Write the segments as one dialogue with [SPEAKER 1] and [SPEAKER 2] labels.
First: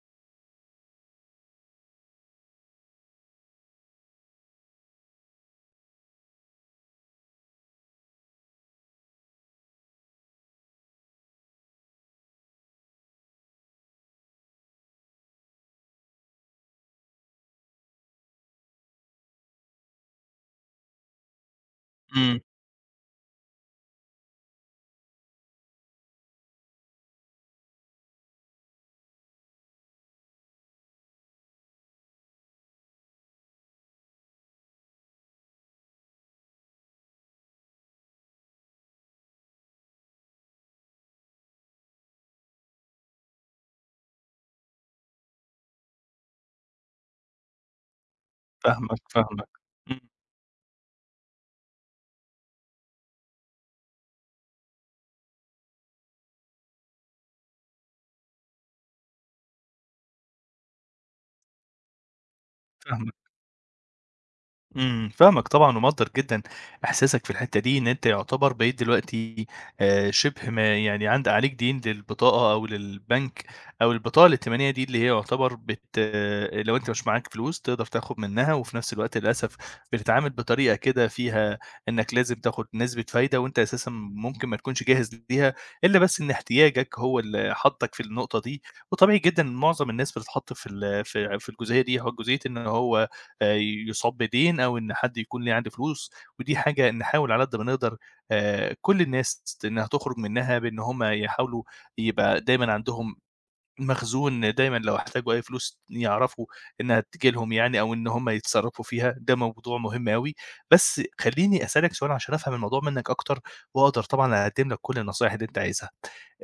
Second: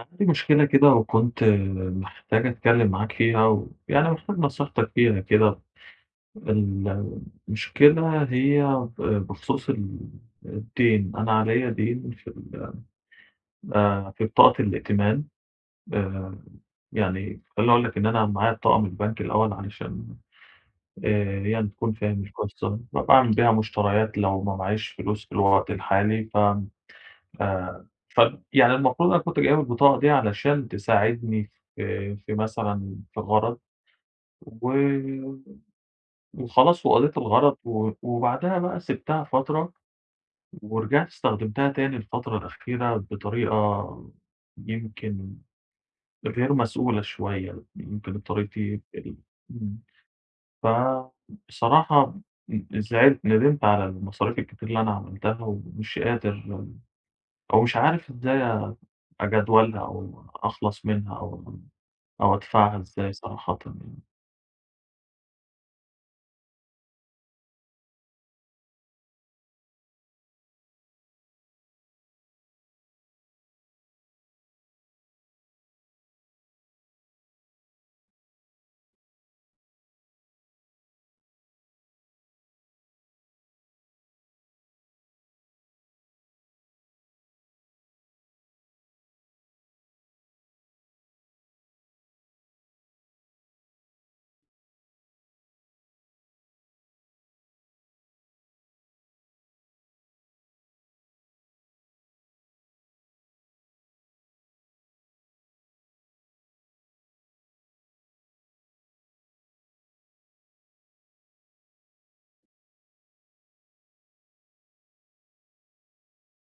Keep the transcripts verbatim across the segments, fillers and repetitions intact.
[SPEAKER 1] عندي مشكلة كده وكنت محتاج أتكلم معاك فيها ويعني محتاج نصيحتك فيها كده. المشكلة هي بخصوص ال الدين، أنا عليّا دين في ال آآ في بطاقة الائتمان. آآ يعني خلّيني أقول لك إن أنا معايا بطاقة من البنك الأول علشان آآ يعني تكون فاهم
[SPEAKER 2] إمم،
[SPEAKER 1] القصة، بابقى أعمل بيها مشتريات لو ما معييش فلوس في الوقت الحالي. ف آآ ف يعني المفروض أنا كنت جايب البطاقة دي علشان تساعدني في في مثلًا في غرض و وخلاص وقضيت الغرض، و وبعدها بقى سِبتها فترة ورجعت استخدمتها تاني الفترة الأخيرة بطريقة يمكن غير مسؤولة شوية، يمكن طريقتي
[SPEAKER 2] فاهمك،
[SPEAKER 1] ال
[SPEAKER 2] فاهمك،
[SPEAKER 1] إمم.
[SPEAKER 2] إمم،
[SPEAKER 1] فبصراحة ن زعلت ندمت على المصاريف الكتير اللي أنا عملتها ومش قادر أو مش عارف إز أجدولها أو أخلص منها أو أو أدفعها إزاي
[SPEAKER 2] فاهمك.
[SPEAKER 1] صراحةً يعني.
[SPEAKER 2] إمم، فاهمك طبعًا ومقدّر جدًا إحساسك في الحتّة دي، إن أنت يعتبر بقيت دلوقتي آآ شِبه ما يعني عند عليك دَيْن للبطاقة أو للبنك أو البطاقة الائتمانية دي اللي هي يعتبر بت آه، لو أنت مش معاك فلوس تقدر تاخُد منّها وفي نفس الوقت للأسف بتتعامل بطريقة كده فيها إنّك لازم تاخُد نسبة فايدة وأنت أساسًا ممكن ما تكونش جاهز ليها، إلا بس إن احتياجك هو اللي حَطّك في النقطة دي، وطبيعي جدًا معظم الناس بتتحط في ال في في الجزئية دي، هو جزئية إن هو آآ يُصاب بدين أو إن حد يكون ليه عليه فلوس، ودي حاجة نحاول على قد ما نقدر آآ كل الناس إنها تخرج منها بإن هم يحاولوا يبقى دايمًا عندهم مخزون دايمًا لو احتاجوا أي فلوس يعرفوا إنها تيجي لهم يعني أو إن هم يتصرّفوا فيها، ده موضوع مهم أوي. بس خلّيني أسألك سؤال عشان أفهم الموضوع منّك أكتر وأقدر طبعًا أقدّم لك كل النصايح اللي أنت عايزها.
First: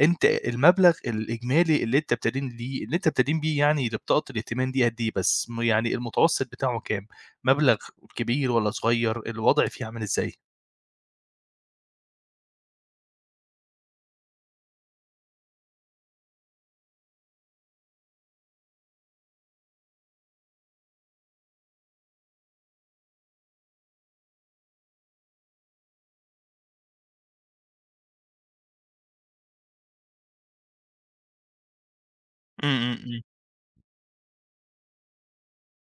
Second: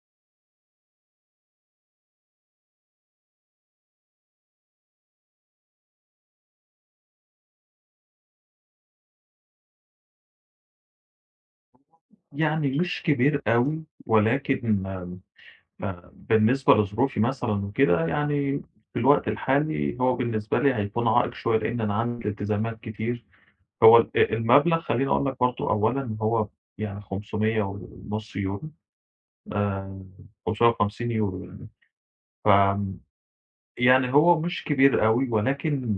[SPEAKER 2] أنت المبلغ الإجمالي اللي أنت بتدين ليه اللي أنت بتدين بيه يعني لبطاقة الائتمان دي قد إيه بس، م يعني المتوسط بتاعه كام؟ مبلغ كبير والّا صغير؟ الوضع فيه عامل إزاي؟
[SPEAKER 1] يعني مش كبير أوي، ولكن آآ بالنسبة لظروفي مثلًا وكده، يعني في الوقت الحالي هو بالنسبة لي هيكون عائق شوية، لإن أنا عندي التزامات كتير. هو ال آه، المبلغ خلّيني أقول لك برضه أولًا هو يعني خمسمائة ونُص يورو، آآ خمسمية وخمسين يورو يعني. ف
[SPEAKER 2] إمم، إمم،
[SPEAKER 1] آمم،
[SPEAKER 2] إمم.
[SPEAKER 1] يعني هو مش كبير أوي، ولكن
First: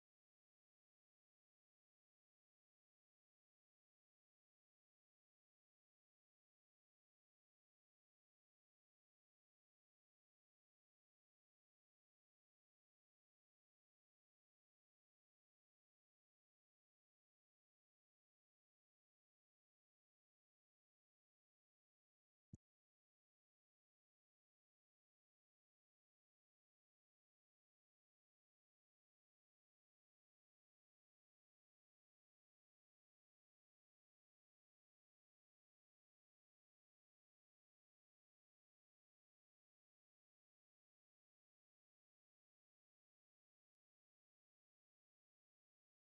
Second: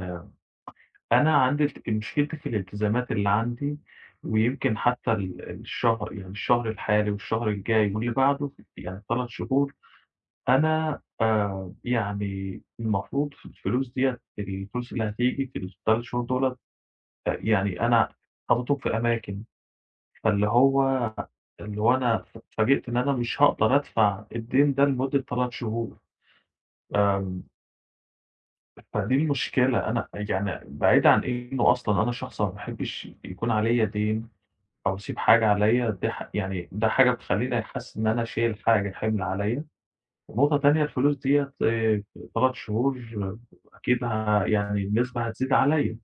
[SPEAKER 1] أنا عندي الت مشكلتي في الالتزامات اللي عندي، ويمكن حتى ال الشهر يعني الشهر الحالي والشهر الجاي واللي بعده يعني ال3 شهور. أنا آآ يعني المفروض في الفلوس ديّة، الفلوس اللي هتيجي في ال3 شهور دُولة، أ يعني أنا حاططهم في أماكن، فاللي هو اللي هو أنا ف اتفاجئت إن أنا مش هاقدر أدفع الدين ده لمدة ثلاثة شهور. آمم فدي المشكلة. أنا يعني بعيد عن إنه أصلًا أنا شخص ما باحبش يكون عليّا دين أو أسيب حاجة عليّا دي ح يعني ده حاجة بتخلّيني حاسس إن أنا شايل حاجة حِمل عليّا. ونقطة تانية الفلوس ديّة آآ تلات شهور آه، أكيد ه يعني النسبة هتزيد عليّا،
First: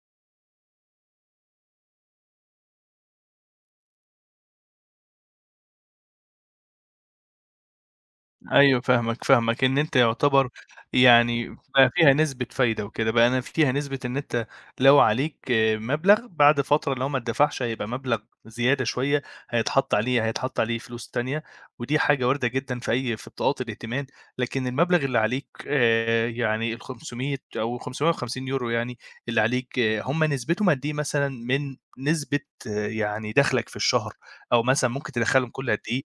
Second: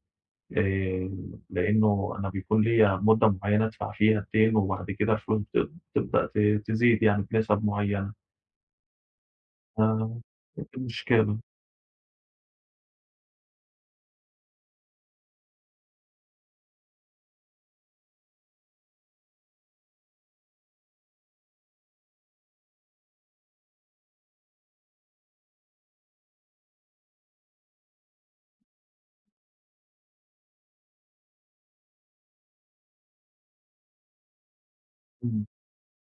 [SPEAKER 1] آآ لإنه أنا بيكون ليّا مدة معيّنة أدفع فيها الدين، وبعد كده الفلوس بت بتبدأ ت تزيد يعني بنسب معيّنة.
[SPEAKER 2] أيوه فاهمك، فاهمك، إن
[SPEAKER 1] ف
[SPEAKER 2] أنت يُعتبر
[SPEAKER 1] دي المشكلة.
[SPEAKER 2] يعني بقى فيها نسبة فايدة وكده، بقى أنا فيها نسبة إن أنت لو عليك آه، مبلغ بعد فترة لو ما اتدفعش هيبقى مبلغ زيادة شوية هيتحط عليه هيتحط عليه فلوس تانية، ودي حاجة واردة جدًا في أي في بطاقات الائتمان، لكن المبلغ اللي عليك آآ يعني الخمسمية أو خمسمية وخمسين يورو€ يعني اللي عليك آه، هم نسبتهم قد إيه مثلًا من نسبة آه، يعني دخلك في الشهر، أو مثلًا ممكن
[SPEAKER 1] إمم.
[SPEAKER 2] تدخّلهم كل قد إيه؟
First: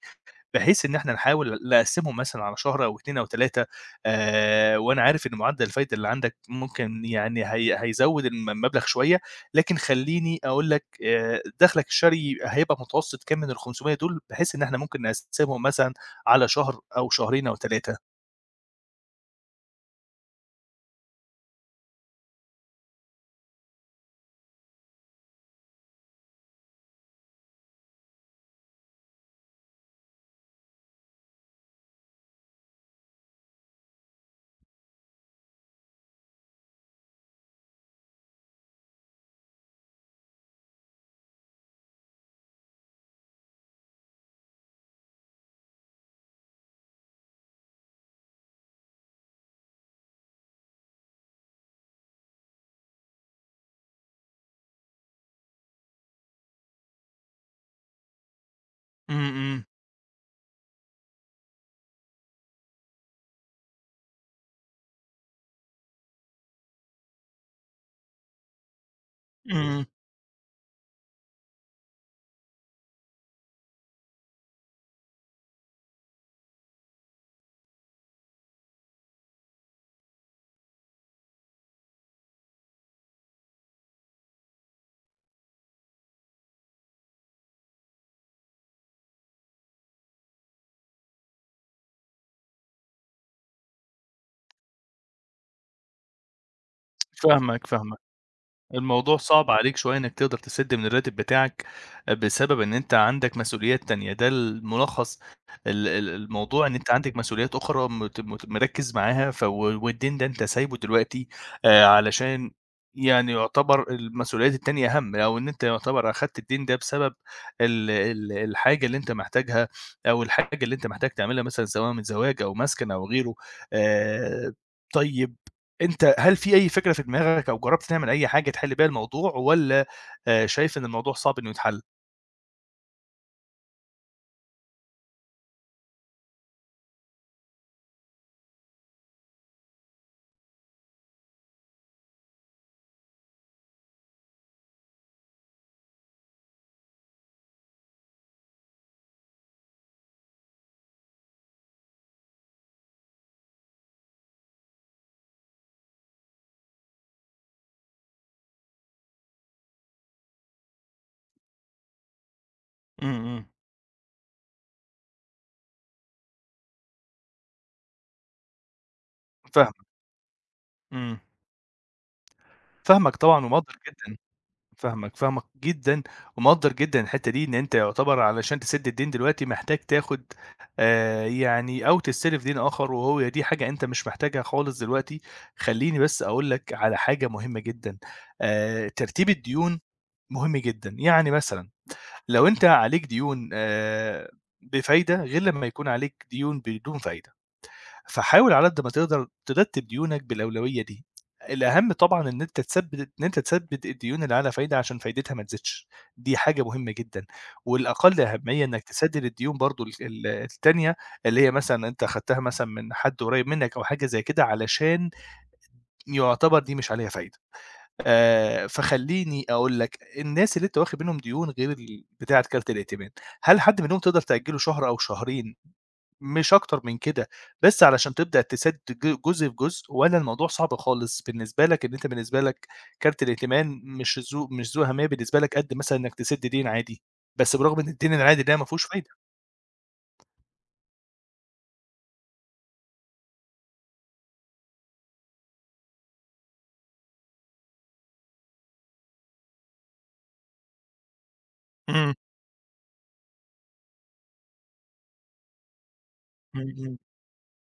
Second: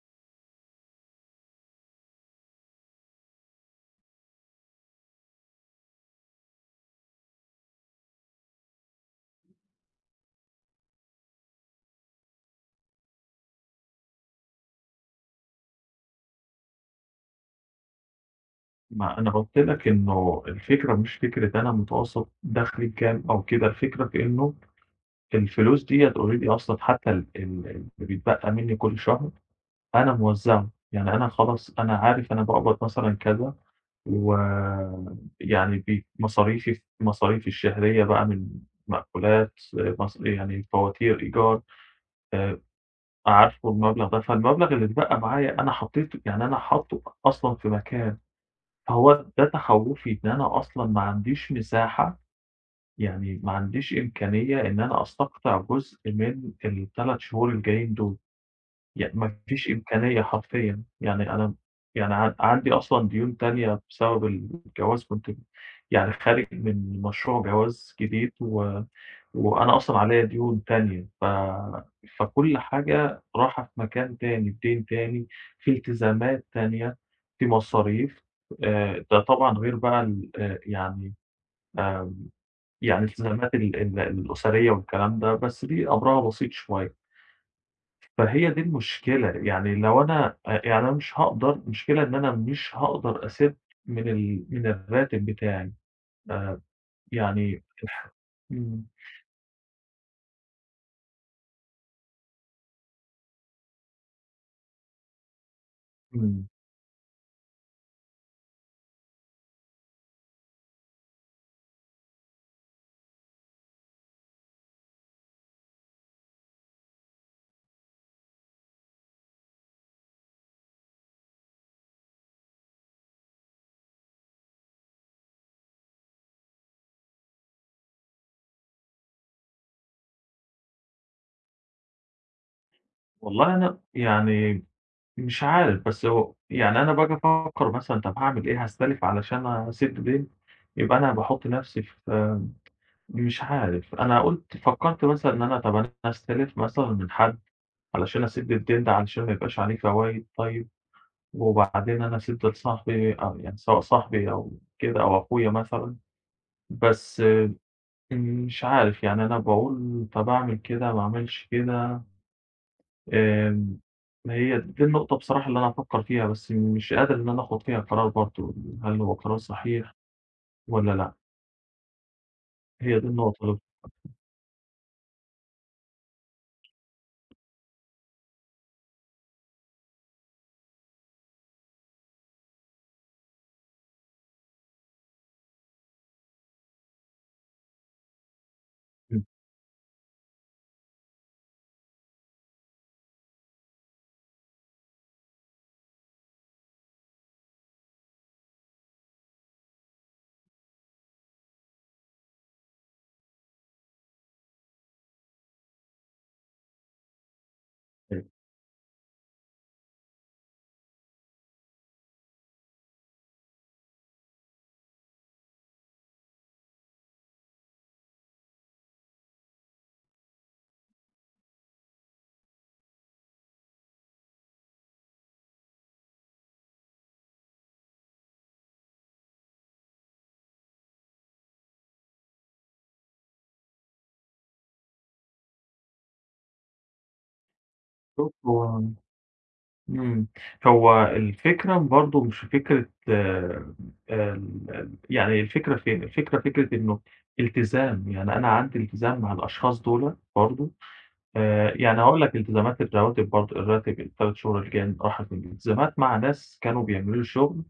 [SPEAKER 2] بحيث إن إحنا نحاول نقسّمهم مثلًا على شهر أو اتنين أو تلاتة آآ، وأنا عارف إن معدل الفايدة اللي عندك ممكن يعني هي هيزوّد الم المبلغ شوية، لكن خلّيني أقول لك آآ، دخلك الشهري هيبقى متوسط كام من الخمسمية دول، بحيث إن إحنا ممكن نقسّمهم مثلًا على شهر أو شهرين أو تلاتة.
[SPEAKER 1] ما أنا قُلت لك إنه الفكرة مش فكرة أنا متوسط دخلي كام أو كده، الفكرة في إنه الفلوس ديّة already أصلًا، حتى ال ال اللي بيتبقى منّي كل شهر أنا موزّعه، يعني أنا خلاص أنا عارف أنا باقبض مثلًا كذا ويعني بي مصاريفي مصاريفي الشهرية بقى من مأكولات، مص يعني فواتير، إيجار، آآ عارفه المبلغ ده، فالمبلغ اللي اتبقى معايا أنا حطيته، يعني أنا حاطّه أصلًا في مكان. فهو ده تخوّفي، إن أنا أصلًا ما عنديش مساحة، يعني ما عنديش إمكانية إن أنا أستقطع جزء من ال3 شهور الجايين دول، يعني
[SPEAKER 2] إمم،
[SPEAKER 1] ما
[SPEAKER 2] إمم،
[SPEAKER 1] فيش إمكانية حرفيًا. يعني أنا يعني عن عندي أصلًا ديون تانية بسبب الجواز، كنت يعني خارج من مشروع جواز جديد، و وأنا
[SPEAKER 2] إمم،
[SPEAKER 1] أصلًا عليّا ديون تانية. ف فكل حاجة رايحة في مكان تاني، في دين تاني، في التزامات تانية، في مصاريف. آآ ده طبعًا غير بقى ال آآ يعني آآ يعني الالتزامات ال ال الأسرية والكلام ده، بس دي أمرها بسيط شوية. فهي دي المشكلة، يعني لو أنا أ يعني أنا مش هاقدر، المشكلة إن أنا مش هاقدر أسِد من ال من الراتب بتاعي، آآ يعني.
[SPEAKER 2] فاهمك، فاهمك.
[SPEAKER 1] إمم،
[SPEAKER 2] الموضوع صعب عليك شوية إنك تقدر تسِد من الراتب بتاعك، بسبب إن أنت عندك مسؤوليات تانية، ده الملخص ال ال
[SPEAKER 1] إمم.
[SPEAKER 2] الموضوع إن أنت عندك مسؤوليات أخرى مت مت مركِّز معاها ف و والدين ده أنت سايبه دلوقتي آآ، علشان يعني يعتبر المسؤوليات التانية أهَم، أو إن أنت يعتبر أخدت الدين ده بسبب ال ال الحاجة اللي أنت محتاجها، أو الحاجة اللي أنت محتاج تعملها مثلًا سواء من زواج أو مسكن أو غيره آآ، طيب أنت هل في أي فكرة في دماغك أو جرّبت تعمل أي حاجة تحِل بيها الموضوع والّا آآ شايف إن الموضوع صعب إنه يتحَل؟
[SPEAKER 1] والله أنا يعني مش عارف، بس هو يعني أنا باجي أفكّر مثلًا طَب هاعمل إيه، هاستلف علشان أسِد ديّن، يبقى أنا باحُط نَفْسي في آه، مش عارف. أنا قُلت فكّرت مثلًا إن أنا طَب أنا هاستلف مثلًا من حد علشان أسد الدين ده علشان ما يبقاش عليه فوايد طيب، وبعدين أنا أسِد لصاحبي، أو يعني سواء صاحبي أو كده أو أخويا مثلًا، بس آه، مش عارف يعني. أنا باقول طَب أعمل كده ما أعملش كده.
[SPEAKER 2] إمم، إمم.
[SPEAKER 1] آمم، هي دي النقطة بصراحة اللي أنا بافكّر فيها، بس مش قادر إن أنا آخُد فيها قرار برضه، هل هو قرار
[SPEAKER 2] فاهمك،
[SPEAKER 1] صحيح والّا لأ؟
[SPEAKER 2] إمم.
[SPEAKER 1] هي دي
[SPEAKER 2] فاهمك
[SPEAKER 1] النقطة
[SPEAKER 2] طبعًا
[SPEAKER 1] اللي
[SPEAKER 2] ومقدّر جدًا، فاهمك، فاهمك جدًا ومقدّر جدًا الحتّة دي، إن أنت يُعتبر علشان تسِد الدين دلوقتي محتاج تاخُد آآ يعني أو تستلف دين آخَر وهو دي حاجة أنت مش محتاجها خالص دلوقتي، خلّيني بس أقول لك على حاجة مهمة جدًا، آآ
[SPEAKER 1] بتفكر
[SPEAKER 2] ترتيب الديون مهم جدًا، يعني مثلًا لو أنت عليك ديون آآ بفايدة غير لمّا يكون عليك ديون بدون فايدة، فحاول على قد ما تقدر ترتّب ديونك بالأولوية دي. الأهم طبعًا إن أنت تثبّت إن أنت تثبّت الديون اللي على فايدة عشان فايدتها ما تزيدش، دي حاجة مهمة جدًا، والأقل
[SPEAKER 1] فيها.
[SPEAKER 2] أهمية إنّك تسدّد الديون برضه ال ال التانية اللي هي مثلًا أنت أخدتها مثلًا من حد قريّب منّك أو حاجة زي كده علشان يُعتبر دي مش عليها فايدة. آآ، فخلّيني أقول لك، الناس اللي أنت واخد منهم ديون غير ال بتاعة كارت الائتمان، هل حد منهم تقدر تأجّله شهر أو شهرين، مش أكتر من كده، بس علشان تبدأ تسدّ ج جزء في جزء، والّا الموضوع صعب خالص بالنسبة لك إن أنت بالنسبة لك كارت الائتمان مش ذو مش ذو أهمية بالنسبة لك قد مثلًا إنك تسد دين عادي، بس برغم إن الدين
[SPEAKER 1] شوف،
[SPEAKER 2] العادي ده ما
[SPEAKER 1] هو
[SPEAKER 2] فيهوش فايدة؟
[SPEAKER 1] إمم. هو الفكرة برضه مش فكرة آآ ال يعني الفكرة فين؟ الفكرة فكرة إنه التزام، يعني أنا عندي التزام مع الأشخاص دُولة برضه. آآ يعني
[SPEAKER 2] إمم،
[SPEAKER 1] هاقول لك، التزامات الرواتب برضه، الراتب ال3 شهور الجايين راحت مني، التزامات مع ناس
[SPEAKER 2] إمم،
[SPEAKER 1] كانوا
[SPEAKER 2] إمم،
[SPEAKER 1] بيعملوا لي شغل،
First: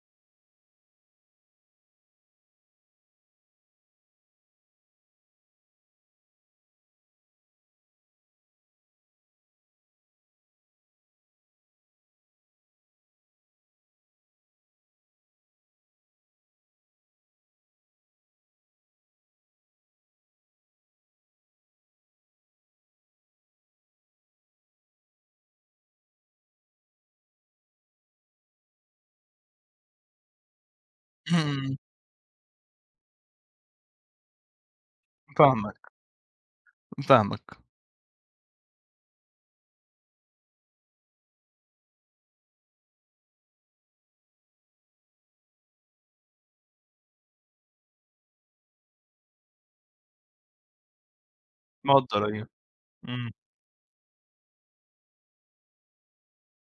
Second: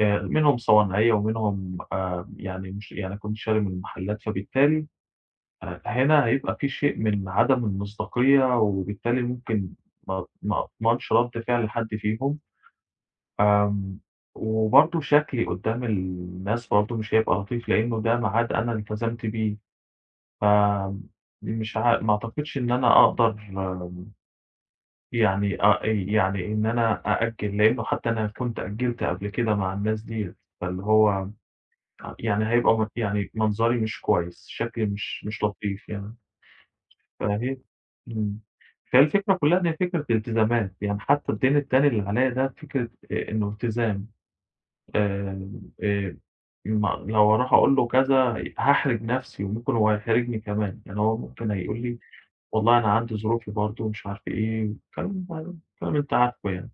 [SPEAKER 1] آآ منهم صوانعية ومنهم آآ يعني مش، يعني كنت شاري من محلات، فبالتالي آآ هنا هيبقى في شيء من عدم المصداقية، وبالتالي ممكن ما ما أضمنش رد فعل حد فيهم. آمم، وبرضه شكلي قدّام الناس برضه مش هيبقى لطيف، لإنه ده ميعاد أنا التزمت بيه، فمش ع ما أعتقدش إن أنا أقدر يعني أ يعني إن أنا أأجّل، لإنه حتى أنا كنت أجّلت قبل كده مع الناس ديّة. فاللي هو
[SPEAKER 2] إمم، إمم،
[SPEAKER 1] يعني هيبقى م يعني منظري مش كويس، شكلي مش مش لطيف
[SPEAKER 2] فاهمك،
[SPEAKER 1] يعني. فهي
[SPEAKER 2] فاهمك،
[SPEAKER 1] إمم، فالفكرة كلّها إن هي فكرة التزامات، يعني حتى الدين التاني اللي عليّا ده فكرة آآ إنه التزام. آمم، آآ، ما لو هاروح أقول له كذا هاحرج نفسي، وممكن هو يحرجني كمان، يعني هو ممكن هيقول لي
[SPEAKER 2] مقدّر أيوه،
[SPEAKER 1] والله أنا عندي
[SPEAKER 2] إمم.
[SPEAKER 1] ظروفي برضه ومش عارف إيه، كلام كلام أنت عارفه يعني.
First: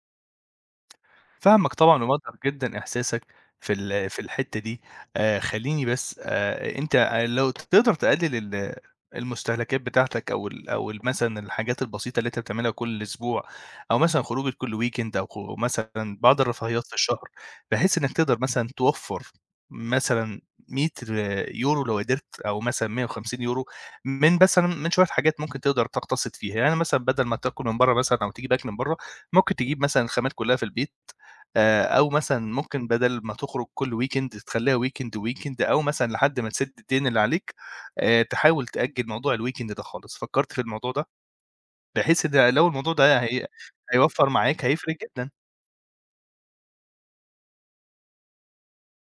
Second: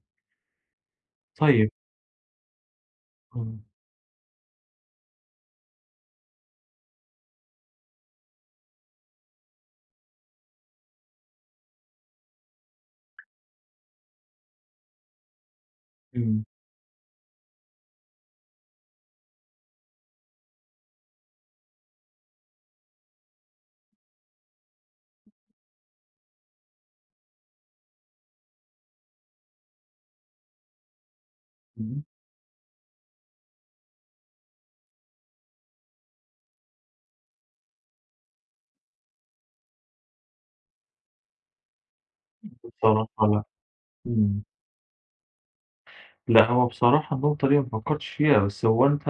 [SPEAKER 1] طيب.
[SPEAKER 2] فاهمك طبعًا ومقدّر جدًا إحساسك
[SPEAKER 1] إمم،
[SPEAKER 2] في ال في الحتّة دي، آآ خلّيني بس آآ أنت لو تقدر تقلل ال المستهلكات بتاعتك أو ال أو ال مثلًا الحاجات البسيطة اللي أنت بتعملها كل أسبوع، أو مثلًا خروجة كل weekend أو خ مثلًا بعض
[SPEAKER 1] إمم،
[SPEAKER 2] الرفاهيات في الشهر، بحيث إنك تقدر مثلًا توفّر مثلًا مية يورو€ لو قدرت أو مثلًا مية وخمسين يورو€ من مثلًا من شوية حاجات ممكن تقدر تقتصد فيها، يعني مثلًا بدل ما تاكل من برّه مثلًا أو تجيب أكل من برّه، ممكن تجيب مثلًا الخامات كلّها في البيت آآ
[SPEAKER 1] إمم.
[SPEAKER 2] أو مثلًا ممكن بدل ما تخرج كل weekend تخلّيها weekend، weekend أو مثلًا لحد ما تسِد الدين اللي عليك، آآ تحاول تأجّل موضوع الweekend ده خالص، فكّرت في الموضوع ده؟ بحيث إن لو الموضوع ده
[SPEAKER 1] بصراحة لأ.
[SPEAKER 2] هي هيوفّر
[SPEAKER 1] إمم.
[SPEAKER 2] معاك هيفرق جدًا.
[SPEAKER 1] لأ هو بصراحة النقطة دي ما فكرتش فيها، بس هو أنت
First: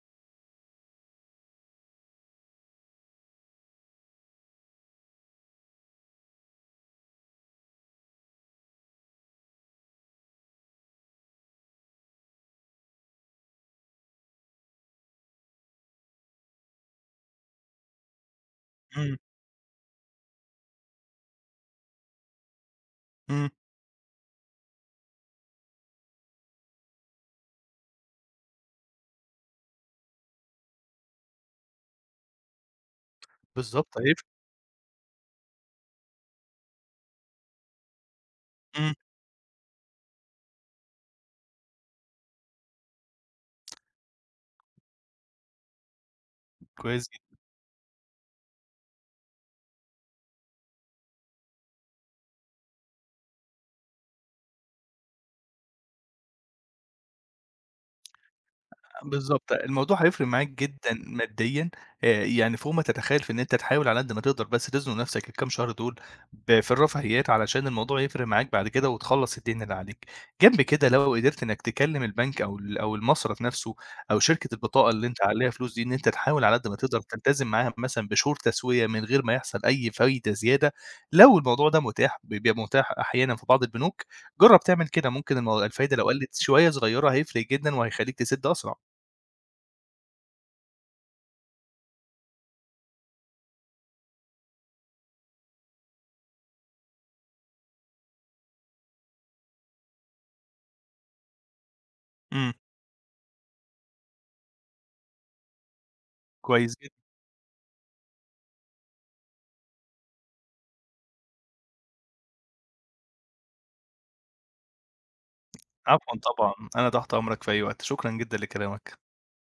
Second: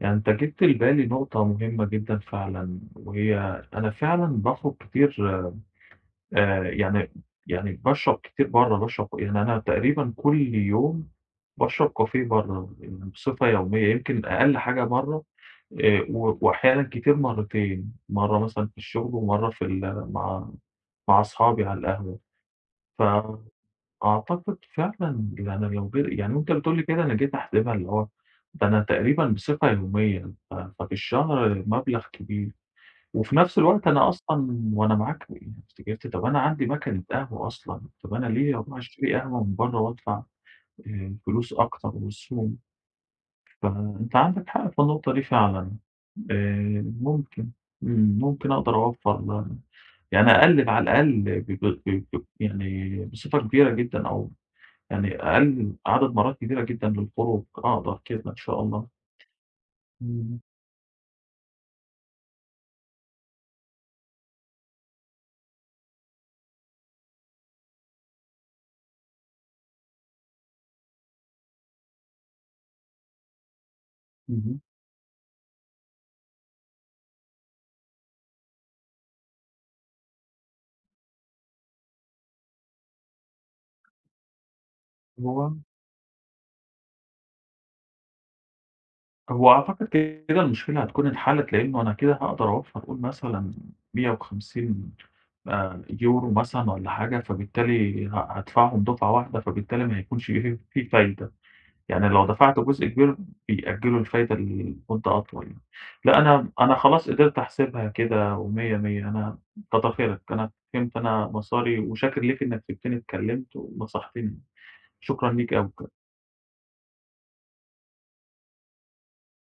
[SPEAKER 1] يعني أنت جِبت لبالي نقطة مهمة جدًا فعلًا، وهي أنا فعلًا باخرج كتير، آآ يعني يعني باشرب كتير برّه، باشرب، يعني أنا تقريبًا كل يوم باشرب كافيه برّه يعني بصفة يومية، يمكن أقل حاجة مرّة آآ و وأحيانًا كتير مرّتين، مرّة مثلًا في الشغل
[SPEAKER 2] إمم،
[SPEAKER 1] ومرّة في ال مع مع أصحابي على القهوة.
[SPEAKER 2] إمم،
[SPEAKER 1] فأعتقد فعلًا يعني لو جيت يعني، وأنت بتقول لي كده أنا جيت أحسبها، اللي هو ده أنا تقريبًا بصفة يومية، ف ففي الشهر مبلغ كبير. وفي نفس الوقت
[SPEAKER 2] بالضبط
[SPEAKER 1] أنا
[SPEAKER 2] هيفرق،
[SPEAKER 1] أصلًا، وأنا معاك يعني، افتكرت طب أنا عندي مكنة قهوة أصلًا، طب أنا ليه أروح
[SPEAKER 2] إمم،
[SPEAKER 1] أشتري قهوة من برّه وأدفع آآ فلوس أكتر والسوم، فأنت عندك حق في النقطة دي فعلًا. آآ
[SPEAKER 2] كويس
[SPEAKER 1] ممكن، إمم، ممكن أقدر أوفّر يعني، أقلِّل على الأقل ب ب ب ب يعني بصفة كبيرة جدًا، أو يعني أقلِّل عدد مرات كبيرة جدًا للخروج، أقدر كده إن شاء الله.
[SPEAKER 2] بالضبط، الموضوع هيفرق
[SPEAKER 1] إمم،
[SPEAKER 2] معاك جدًا ماديًا، آآ يعني فوق ما تتخيل في إن أنت تحاول على قد ما تقدر بس تزنق نفسك الكام شهر دول ب في الرفاهيات علشان الموضوع يفرق معاك بعد كده وتخلّص الدين اللي عليك. جنب كده لو قدرت إنك تكلم البنك أو ال أو المصرف نفسه أو شركة
[SPEAKER 1] اهم.
[SPEAKER 2] البطاقة اللي أنت عليها فلوس دي، إن أنت تحاول على قد ما تقدر تلتزم معاها مثلًا بشهور تسوية من غير ما يحصل أي فايدة زيادة، لو الموضوع ده متاح، بيبقى متاح أحيانًا في بعض البنوك، جرّب تعمل كده ممكن
[SPEAKER 1] هو
[SPEAKER 2] المو الفايدة لو قلت شوية صغيرة هيفرق جدًا وهيخلّيك تسد أسرع.
[SPEAKER 1] هو أعتقد كده المشكلة هتكون اتحلت، لإنه أنا كده هاقدر أوفّر قُل مثلًا مائة وخمسين، آآ، يورو مثلًا والّا حاجة، فبالتالي ه هادفعهم دفعة واحدة، فبالتالي ما هيكونش في في فايدة، يعني لو
[SPEAKER 2] إمم،
[SPEAKER 1] دفعت جزء كبير بيأجّلوا الفايدة لمدة أطول يعني. لأ أنا أنا
[SPEAKER 2] كويس جدًا،
[SPEAKER 1] خلاص قدرت أحسبها كده، ومِيَّة، مِيَّة. أنا كتر خيرك، أنا فهمت أنا مساري، وشاكر ليك إنّك سِبتني اتكلّمت ونصحتني، شكرًا ليك أوي بجد.
[SPEAKER 2] عفوًا طبعًا، أنا تحت أمرك في أي وقت، شكرًا جدًا لكلامك.